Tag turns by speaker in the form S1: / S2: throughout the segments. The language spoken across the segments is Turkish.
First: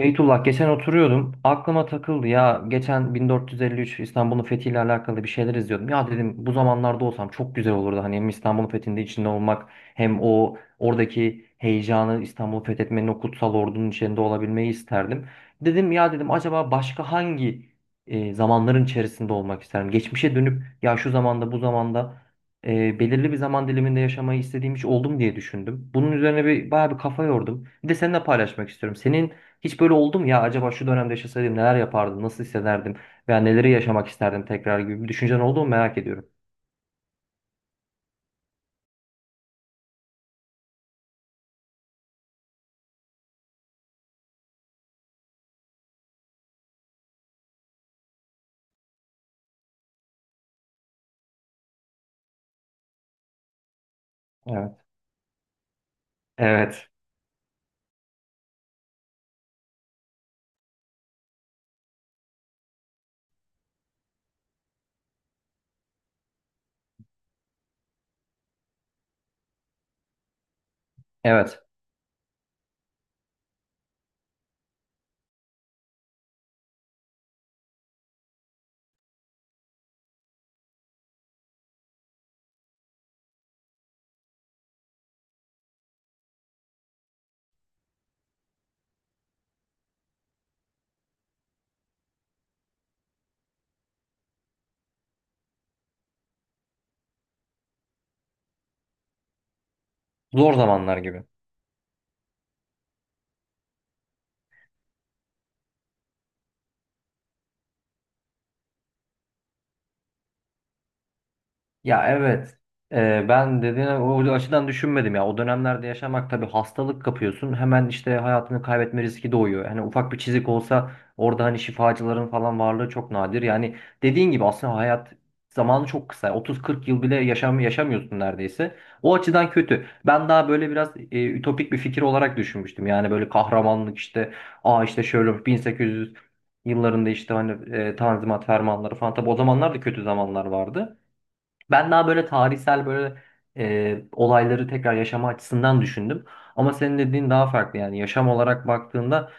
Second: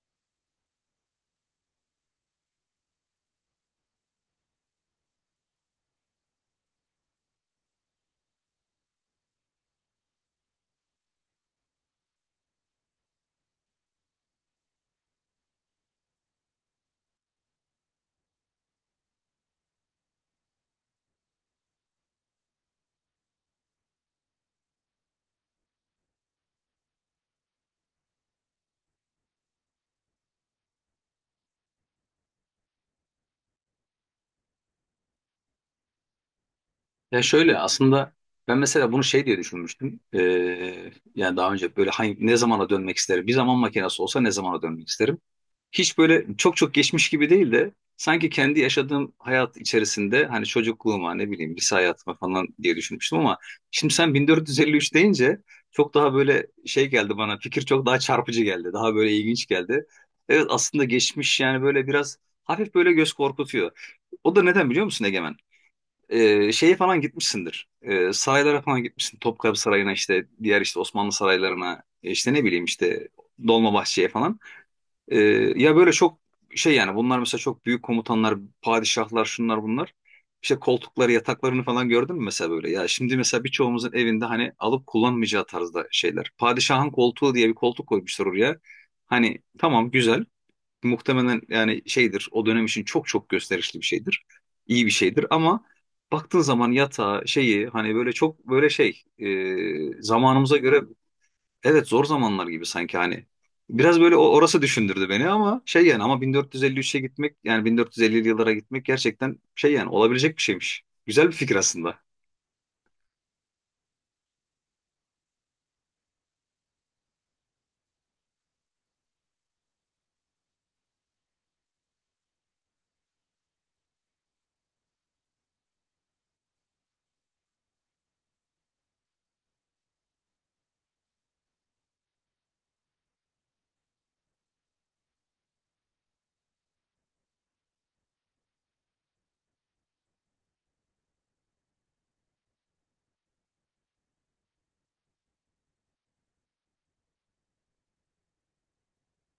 S1: Beytullah geçen oturuyordum. Aklıma takıldı ya. Geçen 1453 İstanbul'un fethiyle alakalı bir şeyler izliyordum. Ya dedim bu zamanlarda olsam çok güzel olurdu. Hani hem İstanbul'un fethinde içinde olmak hem o oradaki heyecanı İstanbul'u fethetmenin o kutsal ordunun içinde olabilmeyi isterdim. Dedim ya dedim acaba başka hangi zamanların içerisinde olmak isterdim? Geçmişe dönüp ya şu zamanda bu zamanda belirli bir zaman diliminde yaşamayı istediğim hiç oldum diye düşündüm. Bunun üzerine bir bayağı bir kafa yordum. Bir de seninle paylaşmak istiyorum. Senin hiç böyle oldum ya acaba şu dönemde yaşasaydım neler yapardım, nasıl hissederdim veya neleri yaşamak isterdim tekrar gibi bir düşüncen oldu mu merak ediyorum.
S2: Ya şöyle aslında ben mesela bunu şey diye düşünmüştüm. Yani daha önce böyle hangi, ne zamana dönmek isterim? Bir zaman makinesi olsa ne zamana dönmek isterim? Hiç böyle çok çok geçmiş gibi değil de sanki kendi yaşadığım hayat içerisinde hani çocukluğuma ne bileyim lise hayatıma falan diye düşünmüştüm ama şimdi sen
S1: Evet.
S2: 1453 deyince çok daha böyle şey
S1: Evet.
S2: geldi bana fikir, çok daha çarpıcı geldi. Daha böyle ilginç geldi. Evet, aslında geçmiş yani böyle biraz hafif böyle göz korkutuyor. O da neden biliyor musun, Egemen? Şeye falan gitmişsindir. Saraylara falan gitmişsin. Topkapı Sarayı'na, işte diğer işte Osmanlı
S1: Evet.
S2: saraylarına, işte ne bileyim, işte Dolmabahçe'ye falan. Ee, Ya böyle çok şey, yani bunlar mesela çok büyük komutanlar, padişahlar, şunlar bunlar. İşte koltukları, yataklarını falan gördün mü mesela böyle? Ya şimdi mesela birçoğumuzun evinde hani alıp kullanmayacağı tarzda şeyler. Padişahın koltuğu diye bir koltuk koymuşlar oraya. Hani tamam, güzel. Muhtemelen yani şeydir, o dönem için çok çok gösterişli bir şeydir. İyi bir şeydir ama baktığın zaman yatağı şeyi, hani böyle çok böyle şey,
S1: Zor
S2: zamanımıza göre,
S1: zamanlar gibi.
S2: evet, zor zamanlar gibi sanki hani. Biraz böyle orası düşündürdü beni ama şey yani, ama 1453'e gitmek, yani 1450'li yıllara gitmek gerçekten şey yani, olabilecek bir şeymiş. Güzel bir fikir aslında.
S1: Ya evet. Ben dediğine o açıdan düşünmedim ya. O dönemlerde yaşamak tabii hastalık kapıyorsun. Hemen işte hayatını kaybetme riski doğuyor. Hani ufak bir çizik olsa orada hani şifacıların falan varlığı çok nadir. Yani dediğin gibi aslında hayat zamanı çok kısa. 30-40 yıl bile yaşam yaşamıyorsun neredeyse. O açıdan kötü. Ben daha böyle biraz ütopik bir fikir olarak düşünmüştüm. Yani böyle kahramanlık işte işte şöyle 1800 yıllarında işte hani Tanzimat fermanları falan. Tabii o zamanlar da kötü zamanlar vardı. Ben daha böyle tarihsel böyle olayları tekrar yaşama açısından düşündüm. Ama senin dediğin daha farklı yani yaşam olarak baktığında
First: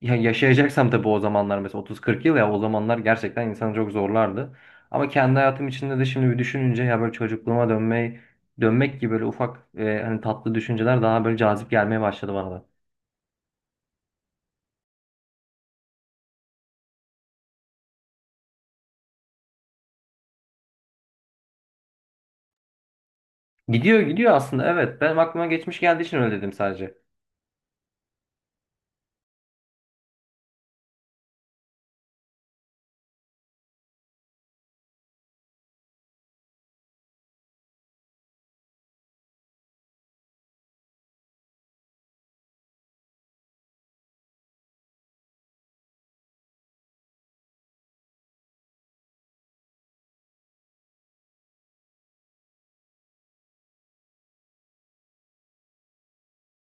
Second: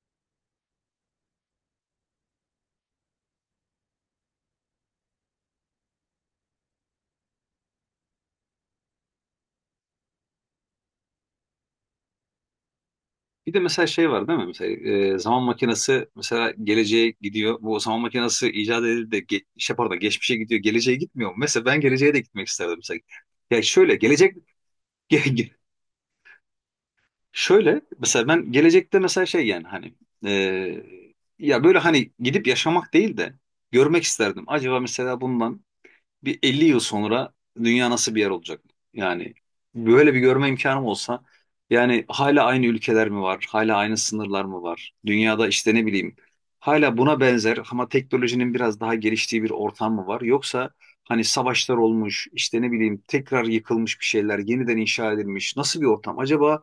S1: ya yaşayacaksam tabii o zamanlar mesela 30-40 yıl ya o zamanlar gerçekten insanı çok zorlardı. Ama kendi hayatım içinde de şimdi bir düşününce ya böyle çocukluğuma dönmek gibi böyle ufak hani tatlı düşünceler daha böyle cazip gelmeye başladı bana da.
S2: Bir de mesela şey var, değil mi? Mesela zaman makinesi mesela geleceğe gidiyor. Bu zaman makinesi icat edildi de şey, pardon, geçmişe gidiyor. Geleceğe gitmiyor mu? Mesela ben geleceğe de gitmek isterdim mesela. Ya şöyle
S1: Gidiyor gidiyor
S2: gelecek.
S1: aslında evet. Benim
S2: ge-
S1: aklıma
S2: ge-
S1: geçmiş geldiği için öyle dedim sadece.
S2: Şöyle mesela, ben gelecekte mesela şey yani hani, e, ya böyle hani gidip yaşamak değil de görmek isterdim. Acaba mesela bundan bir 50 yıl sonra dünya nasıl bir yer olacak? Yani böyle bir görme imkanım olsa, yani hala aynı ülkeler mi var? Hala aynı sınırlar mı var? Dünyada işte ne bileyim, hala buna benzer ama teknolojinin biraz daha geliştiği bir ortam mı var? Yoksa hani savaşlar olmuş, işte ne bileyim, tekrar yıkılmış, bir şeyler yeniden inşa edilmiş, nasıl bir ortam? Acaba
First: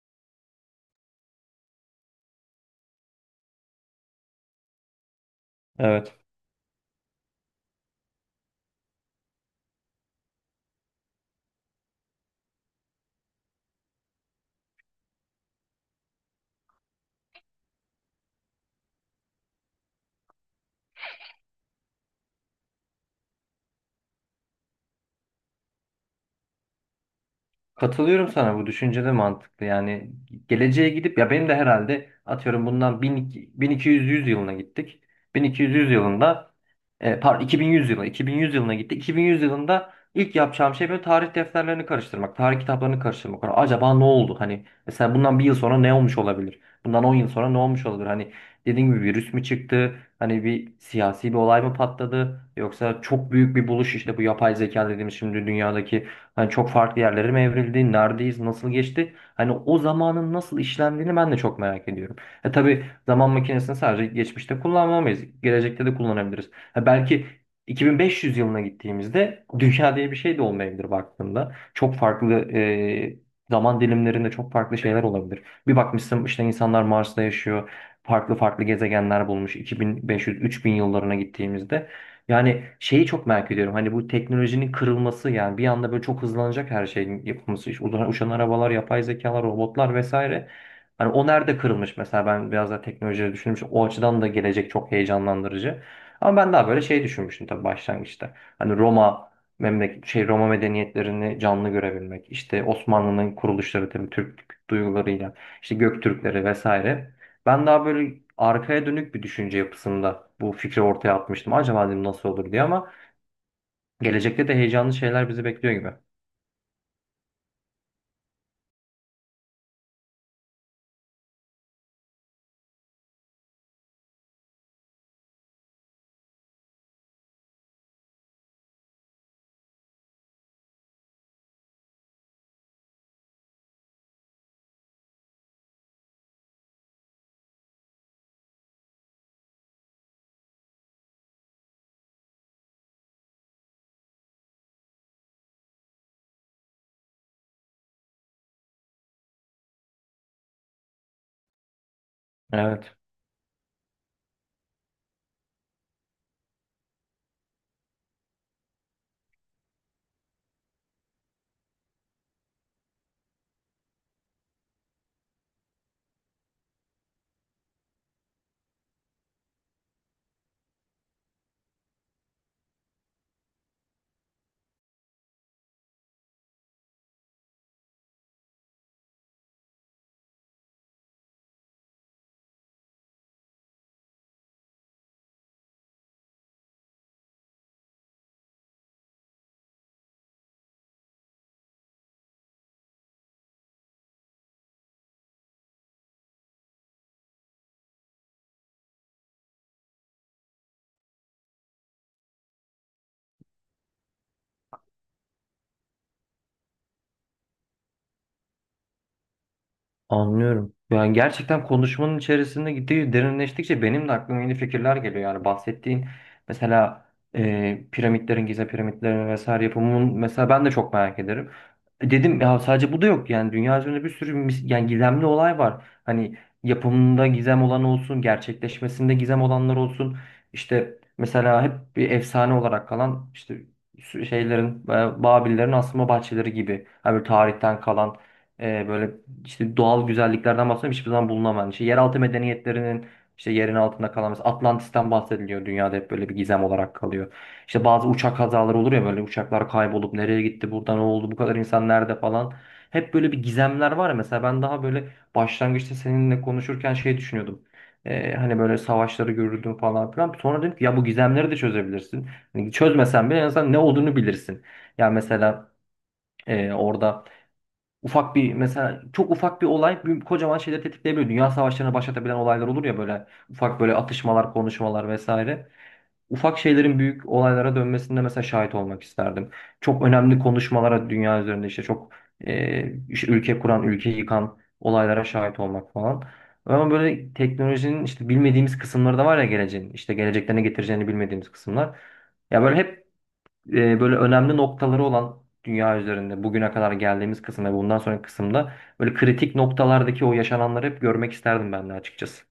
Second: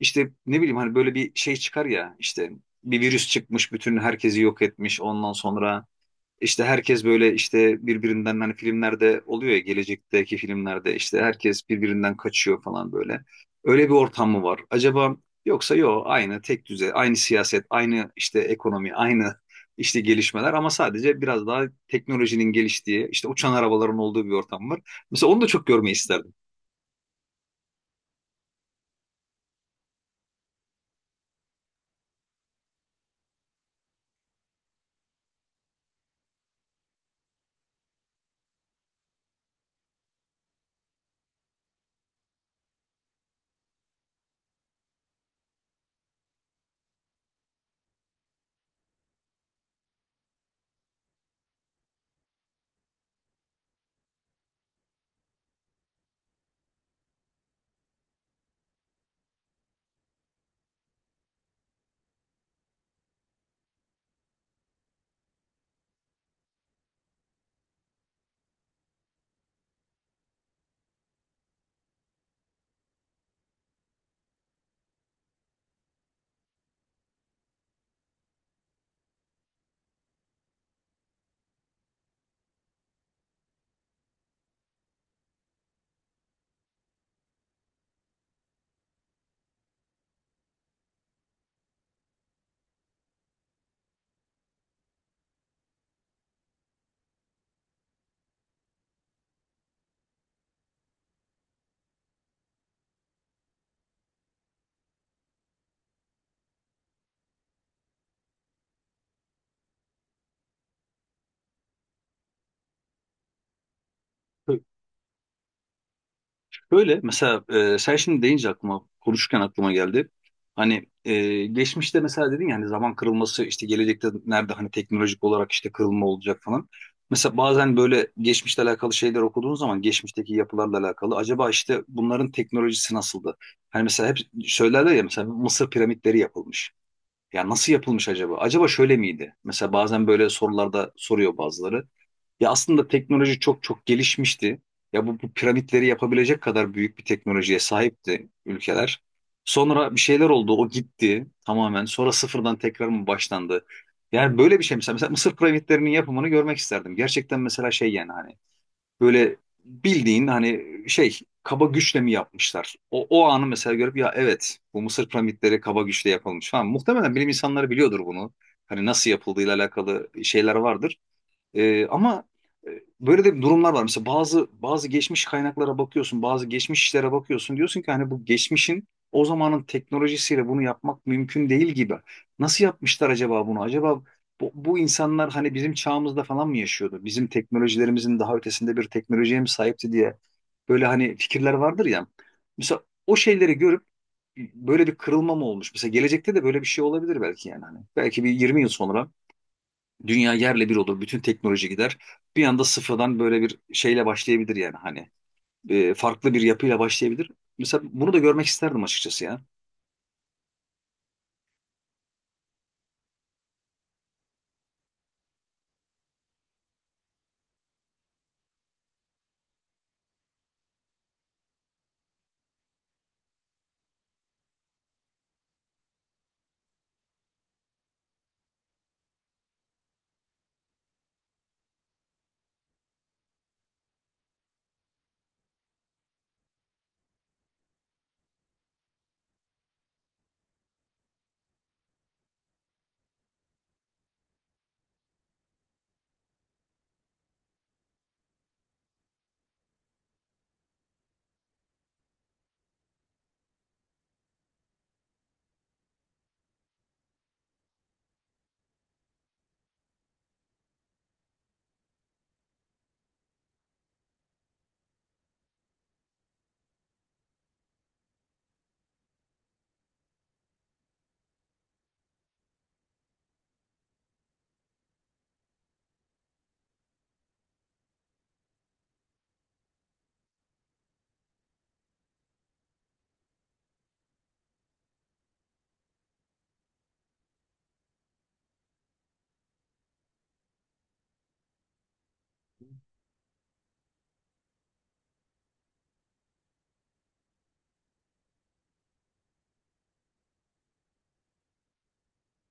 S2: işte ne bileyim, hani böyle bir şey çıkar ya, işte bir virüs çıkmış, bütün herkesi yok etmiş, ondan sonra
S1: Evet.
S2: işte herkes böyle, işte birbirinden, hani filmlerde oluyor ya, gelecekteki filmlerde işte herkes birbirinden kaçıyor falan böyle. Öyle bir ortam mı var? Acaba yoksa yok, aynı tek düze, aynı siyaset, aynı işte ekonomi, aynı işte gelişmeler ama sadece biraz daha teknolojinin geliştiği, işte uçan arabaların olduğu bir ortam var. Mesela onu da çok görmeyi isterdim.
S1: Katılıyorum sana bu düşünce de mantıklı. Yani geleceğe gidip ya benim de herhalde atıyorum bundan 1200 yılına gittik. 1200 yılında e, pardon 2100 yılına 2100 yılına gittik. 2100 yılında ilk yapacağım şey böyle tarih defterlerini karıştırmak, tarih kitaplarını karıştırmak. Yani acaba ne oldu? Hani mesela bundan bir yıl sonra ne olmuş olabilir? Bundan 10 yıl sonra ne olmuş olabilir? Hani dediğim gibi virüs mü çıktı? Hani bir siyasi bir olay mı patladı? Yoksa çok büyük bir buluş işte bu yapay zeka dediğimiz şimdi dünyadaki hani çok farklı yerlere mi evrildi? Neredeyiz? Nasıl geçti? Hani o zamanın nasıl işlendiğini ben de çok merak ediyorum. E tabii zaman makinesini sadece geçmişte kullanmamayız, gelecekte de kullanabiliriz. Ha belki 2500 yılına gittiğimizde dünya diye bir şey de olmayabilir baktığında. Çok farklı zaman dilimlerinde çok farklı şeyler olabilir. Bir bakmışsın işte insanlar Mars'ta yaşıyor. Farklı farklı gezegenler bulmuş. 2500-3000 yıllarına gittiğimizde. Yani şeyi çok merak ediyorum. Hani bu teknolojinin kırılması yani bir anda böyle çok hızlanacak her şeyin yapılması. İşte uçan arabalar, yapay zekalar, robotlar vesaire. Hani o nerede kırılmış mesela ben biraz da teknolojiyi düşünmüşüm. O açıdan da gelecek çok heyecanlandırıcı. Ama ben daha böyle şey düşünmüştüm tabii başlangıçta. Hani Roma memleket şey Roma medeniyetlerini canlı görebilmek. İşte Osmanlı'nın kuruluşları tabii Türk duygularıyla, işte Göktürkleri vesaire. Ben daha böyle arkaya dönük bir düşünce yapısında bu fikri ortaya atmıştım. Acaba dedim nasıl olur diye ama gelecekte de heyecanlı şeyler bizi bekliyor gibi.
S2: Böyle mesela, sen şimdi deyince aklıma, konuşurken aklıma geldi. Hani geçmişte mesela dedin ya, hani zaman kırılması, işte gelecekte nerede hani teknolojik olarak işte kırılma olacak falan. Mesela bazen böyle geçmişle alakalı şeyler okuduğun zaman, geçmişteki yapılarla alakalı, acaba işte bunların teknolojisi nasıldı? Hani mesela hep söylerler ya, mesela Mısır piramitleri yapılmış. Ya nasıl yapılmış acaba? Acaba şöyle miydi? Mesela bazen böyle sorularda soruyor bazıları. Ya aslında teknoloji çok çok gelişmişti. Ya bu piramitleri yapabilecek kadar büyük bir teknolojiye sahipti ülkeler. Sonra bir şeyler oldu, o gitti tamamen. Sonra sıfırdan tekrar
S1: Evet.
S2: mı başlandı? Yani böyle bir şey mesela, Mısır piramitlerinin yapımını görmek isterdim. Gerçekten mesela şey yani hani böyle, bildiğin hani şey, kaba güçle mi yapmışlar? O anı mesela görüp, ya evet, bu Mısır piramitleri kaba güçle yapılmış falan. Muhtemelen bilim insanları biliyordur bunu. Hani nasıl yapıldığıyla alakalı şeyler vardır. Ama e, böyle de durumlar var. Mesela bazı geçmiş kaynaklara bakıyorsun, bazı geçmiş işlere bakıyorsun. Diyorsun ki hani, bu geçmişin, o zamanın teknolojisiyle bunu yapmak mümkün değil gibi. Nasıl yapmışlar acaba bunu? Acaba bu insanlar hani bizim çağımızda falan mı yaşıyordu? Bizim teknolojilerimizin daha ötesinde bir teknolojiye mi sahipti diye böyle hani fikirler vardır ya. Mesela o şeyleri görüp, böyle bir kırılma mı olmuş? Mesela gelecekte de böyle bir şey olabilir belki yani hani. Belki bir 20 yıl sonra dünya yerle bir olur. Bütün teknoloji gider. Bir anda sıfırdan böyle bir şeyle başlayabilir yani hani. Farklı bir yapıyla başlayabilir. Mesela bunu da görmek isterdim açıkçası ya.
S1: Anlıyorum. Yani gerçekten konuşmanın içerisinde gittiği derinleştikçe benim de aklıma yeni fikirler geliyor. Yani bahsettiğin mesela piramitlerin, Gize piramitlerin vesaire yapımının mesela ben de çok merak ederim. Dedim ya sadece bu da yok. Yani dünya üzerinde bir sürü yani gizemli olay var. Hani yapımında gizem olan olsun, gerçekleşmesinde gizem olanlar olsun. İşte mesela hep bir efsane olarak kalan işte şeylerin, Babillerin asma bahçeleri gibi. Hani böyle tarihten kalan e, böyle işte doğal güzelliklerden bahsediyorum hiçbir zaman bulunamayan. İşte yeraltı medeniyetlerinin işte yerin altında kalan mesela Atlantis'ten bahsediliyor dünyada hep böyle bir gizem olarak kalıyor. İşte bazı uçak kazaları olur ya böyle uçaklar kaybolup nereye gitti burada ne oldu bu kadar insan nerede falan. Hep böyle bir gizemler var ya mesela ben daha böyle başlangıçta seninle konuşurken şey düşünüyordum. Hani böyle savaşları görürdüm falan filan. Sonra dedim ki ya bu gizemleri de çözebilirsin. Hani çözmesen bile en azından ne olduğunu bilirsin. Ya mesela orada ufak bir mesela çok ufak bir olay kocaman şeyleri tetikleyebiliyor. Dünya savaşlarını başlatabilen olaylar olur ya böyle ufak böyle atışmalar, konuşmalar vesaire. Ufak şeylerin büyük olaylara dönmesinde mesela şahit olmak isterdim. Çok önemli konuşmalara dünya üzerinde işte çok işte ülke kuran, ülke yıkan olaylara şahit olmak falan. Ama böyle teknolojinin işte bilmediğimiz kısımları da var ya geleceğin. İşte gelecekte ne getireceğini bilmediğimiz kısımlar. Ya böyle hep e, böyle önemli noktaları olan dünya üzerinde bugüne kadar geldiğimiz kısımda ve bundan sonraki kısımda böyle kritik noktalardaki o yaşananları hep görmek isterdim ben de açıkçası.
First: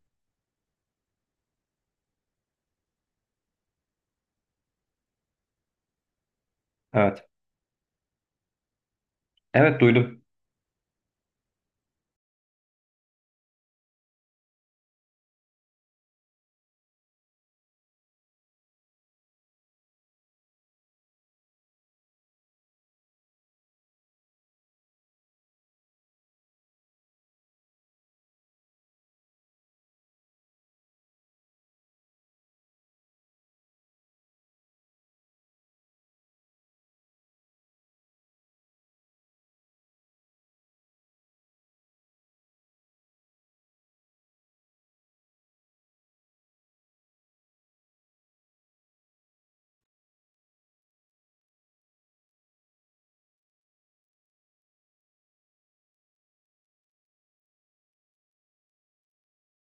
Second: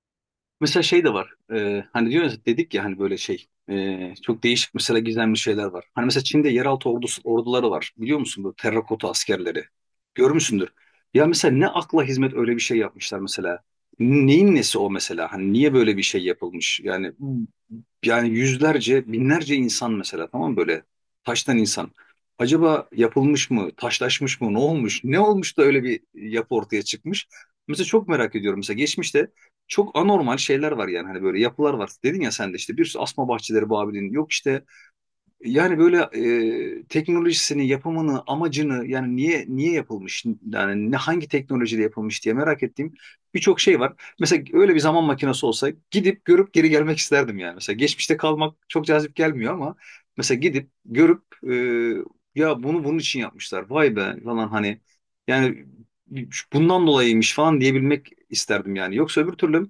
S2: Mesela şey de var. Hani diyoruz, dedik ya hani böyle şey, çok değişik mesela gizemli şeyler var. Hani mesela Çin'de yeraltı ordusu,
S1: Evet.
S2: orduları var. Biliyor musun bu terrakota askerleri?
S1: Evet duydum.
S2: Görmüşsündür. Ya mesela ne akla hizmet öyle bir şey yapmışlar mesela. Neyin nesi o mesela? Hani niye böyle bir şey yapılmış? Yani yüzlerce, binlerce insan mesela, tamam mı? Böyle taştan insan. Acaba yapılmış mı, taşlaşmış mı, ne olmuş, ne olmuş da öyle bir yapı ortaya çıkmış? Mesela çok merak ediyorum. Mesela geçmişte çok anormal şeyler var yani hani, böyle yapılar var. Dedin ya sen de, işte bir sürü, asma bahçeleri Babil'in, yok işte, yani böyle teknolojisini, yapımını, amacını, yani niye niye yapılmış, yani ne, hangi teknolojide yapılmış diye merak ettiğim birçok şey var. Mesela öyle bir zaman makinesi olsa gidip görüp geri gelmek isterdim yani. Mesela geçmişte kalmak çok cazip gelmiyor ama mesela gidip görüp ya bunu bunun için yapmışlar. Vay be falan, hani yani bundan dolayıymış falan diyebilmek isterdim yani. Yoksa öbür türlü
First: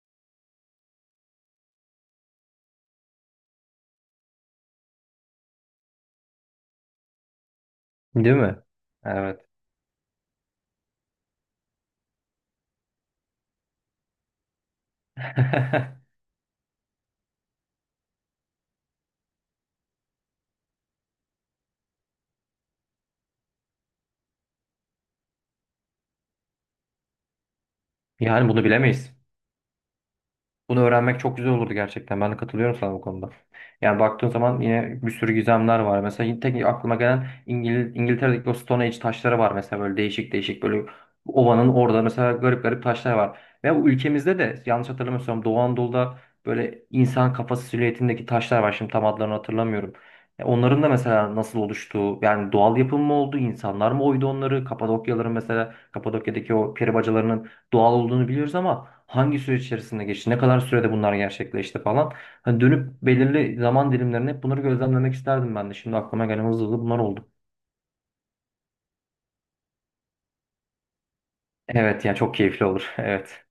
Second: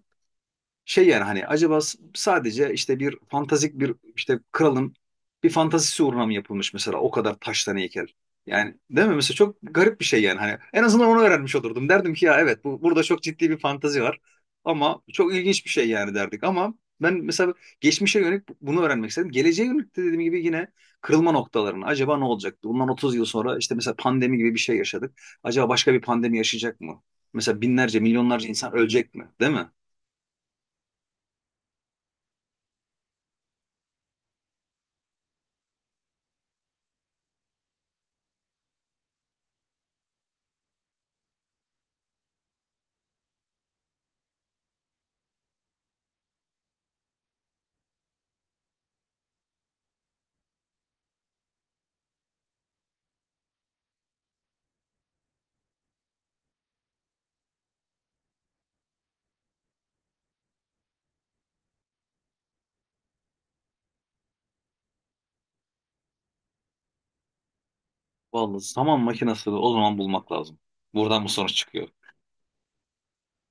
S2: şey yani hani, acaba sadece işte bir fantastik bir, işte kralın bir fantazisi uğruna mı yapılmış mesela o kadar taştan heykel.
S1: Değil mi?
S2: Yani değil mi? Mesela
S1: Evet.
S2: çok garip bir şey yani hani, en azından onu öğrenmiş olurdum. Derdim ki ya evet, bu burada çok ciddi bir fantazi var ama çok ilginç bir şey yani, derdik ama ben mesela geçmişe yönelik bunu öğrenmek istedim. Geleceğe yönelik de, dediğim gibi, yine kırılma noktalarını, acaba ne olacaktı? Bundan 30 yıl sonra işte mesela pandemi gibi bir şey yaşadık. Acaba başka bir pandemi yaşayacak mı? Mesela binlerce, milyonlarca
S1: Yani bunu
S2: insan ölecek
S1: bilemeyiz.
S2: mi? Değil mi?
S1: Bunu öğrenmek çok güzel olurdu gerçekten. Ben de katılıyorum sana bu konuda. Yani baktığın zaman yine bir sürü gizemler var. Mesela yine tek aklıma gelen İngiltere'deki o Stone Age taşları var. Mesela böyle değişik değişik böyle ovanın orada mesela garip garip taşlar var. Ve bu ülkemizde de yanlış hatırlamıyorsam Doğu Anadolu'da böyle insan kafası silüetindeki taşlar var. Şimdi tam adlarını hatırlamıyorum. Ya onların da mesela nasıl oluştuğu, yani doğal yapım mı oldu, insanlar mı oydu onları? Kapadokyaların mesela, Kapadokya'daki o peri bacalarının doğal olduğunu biliyoruz ama hangi süreç içerisinde geçti, ne kadar sürede bunlar gerçekleşti falan. Hani dönüp belirli zaman dilimlerine hep bunları gözlemlemek isterdim ben de. Şimdi aklıma gelen hızlı hızlı bunlar oldu.
S2: Vallahi zaman makinasını o zaman bulmak lazım. Buradan bu sonuç çıkıyor.
S1: Evet yani çok keyifli olur. Evet.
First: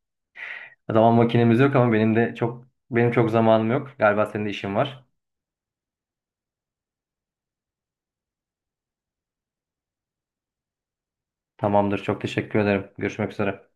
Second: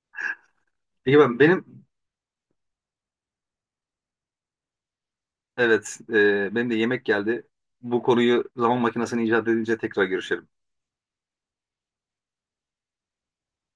S1: Zaman
S2: Peki ben,
S1: makinemiz yok ama benim çok zamanım yok. Galiba senin de işin var.
S2: evet, benim de yemek geldi. Bu konuyu, zaman makinesini icat edince tekrar görüşelim.
S1: Tamamdır. Çok teşekkür ederim. Görüşmek üzere.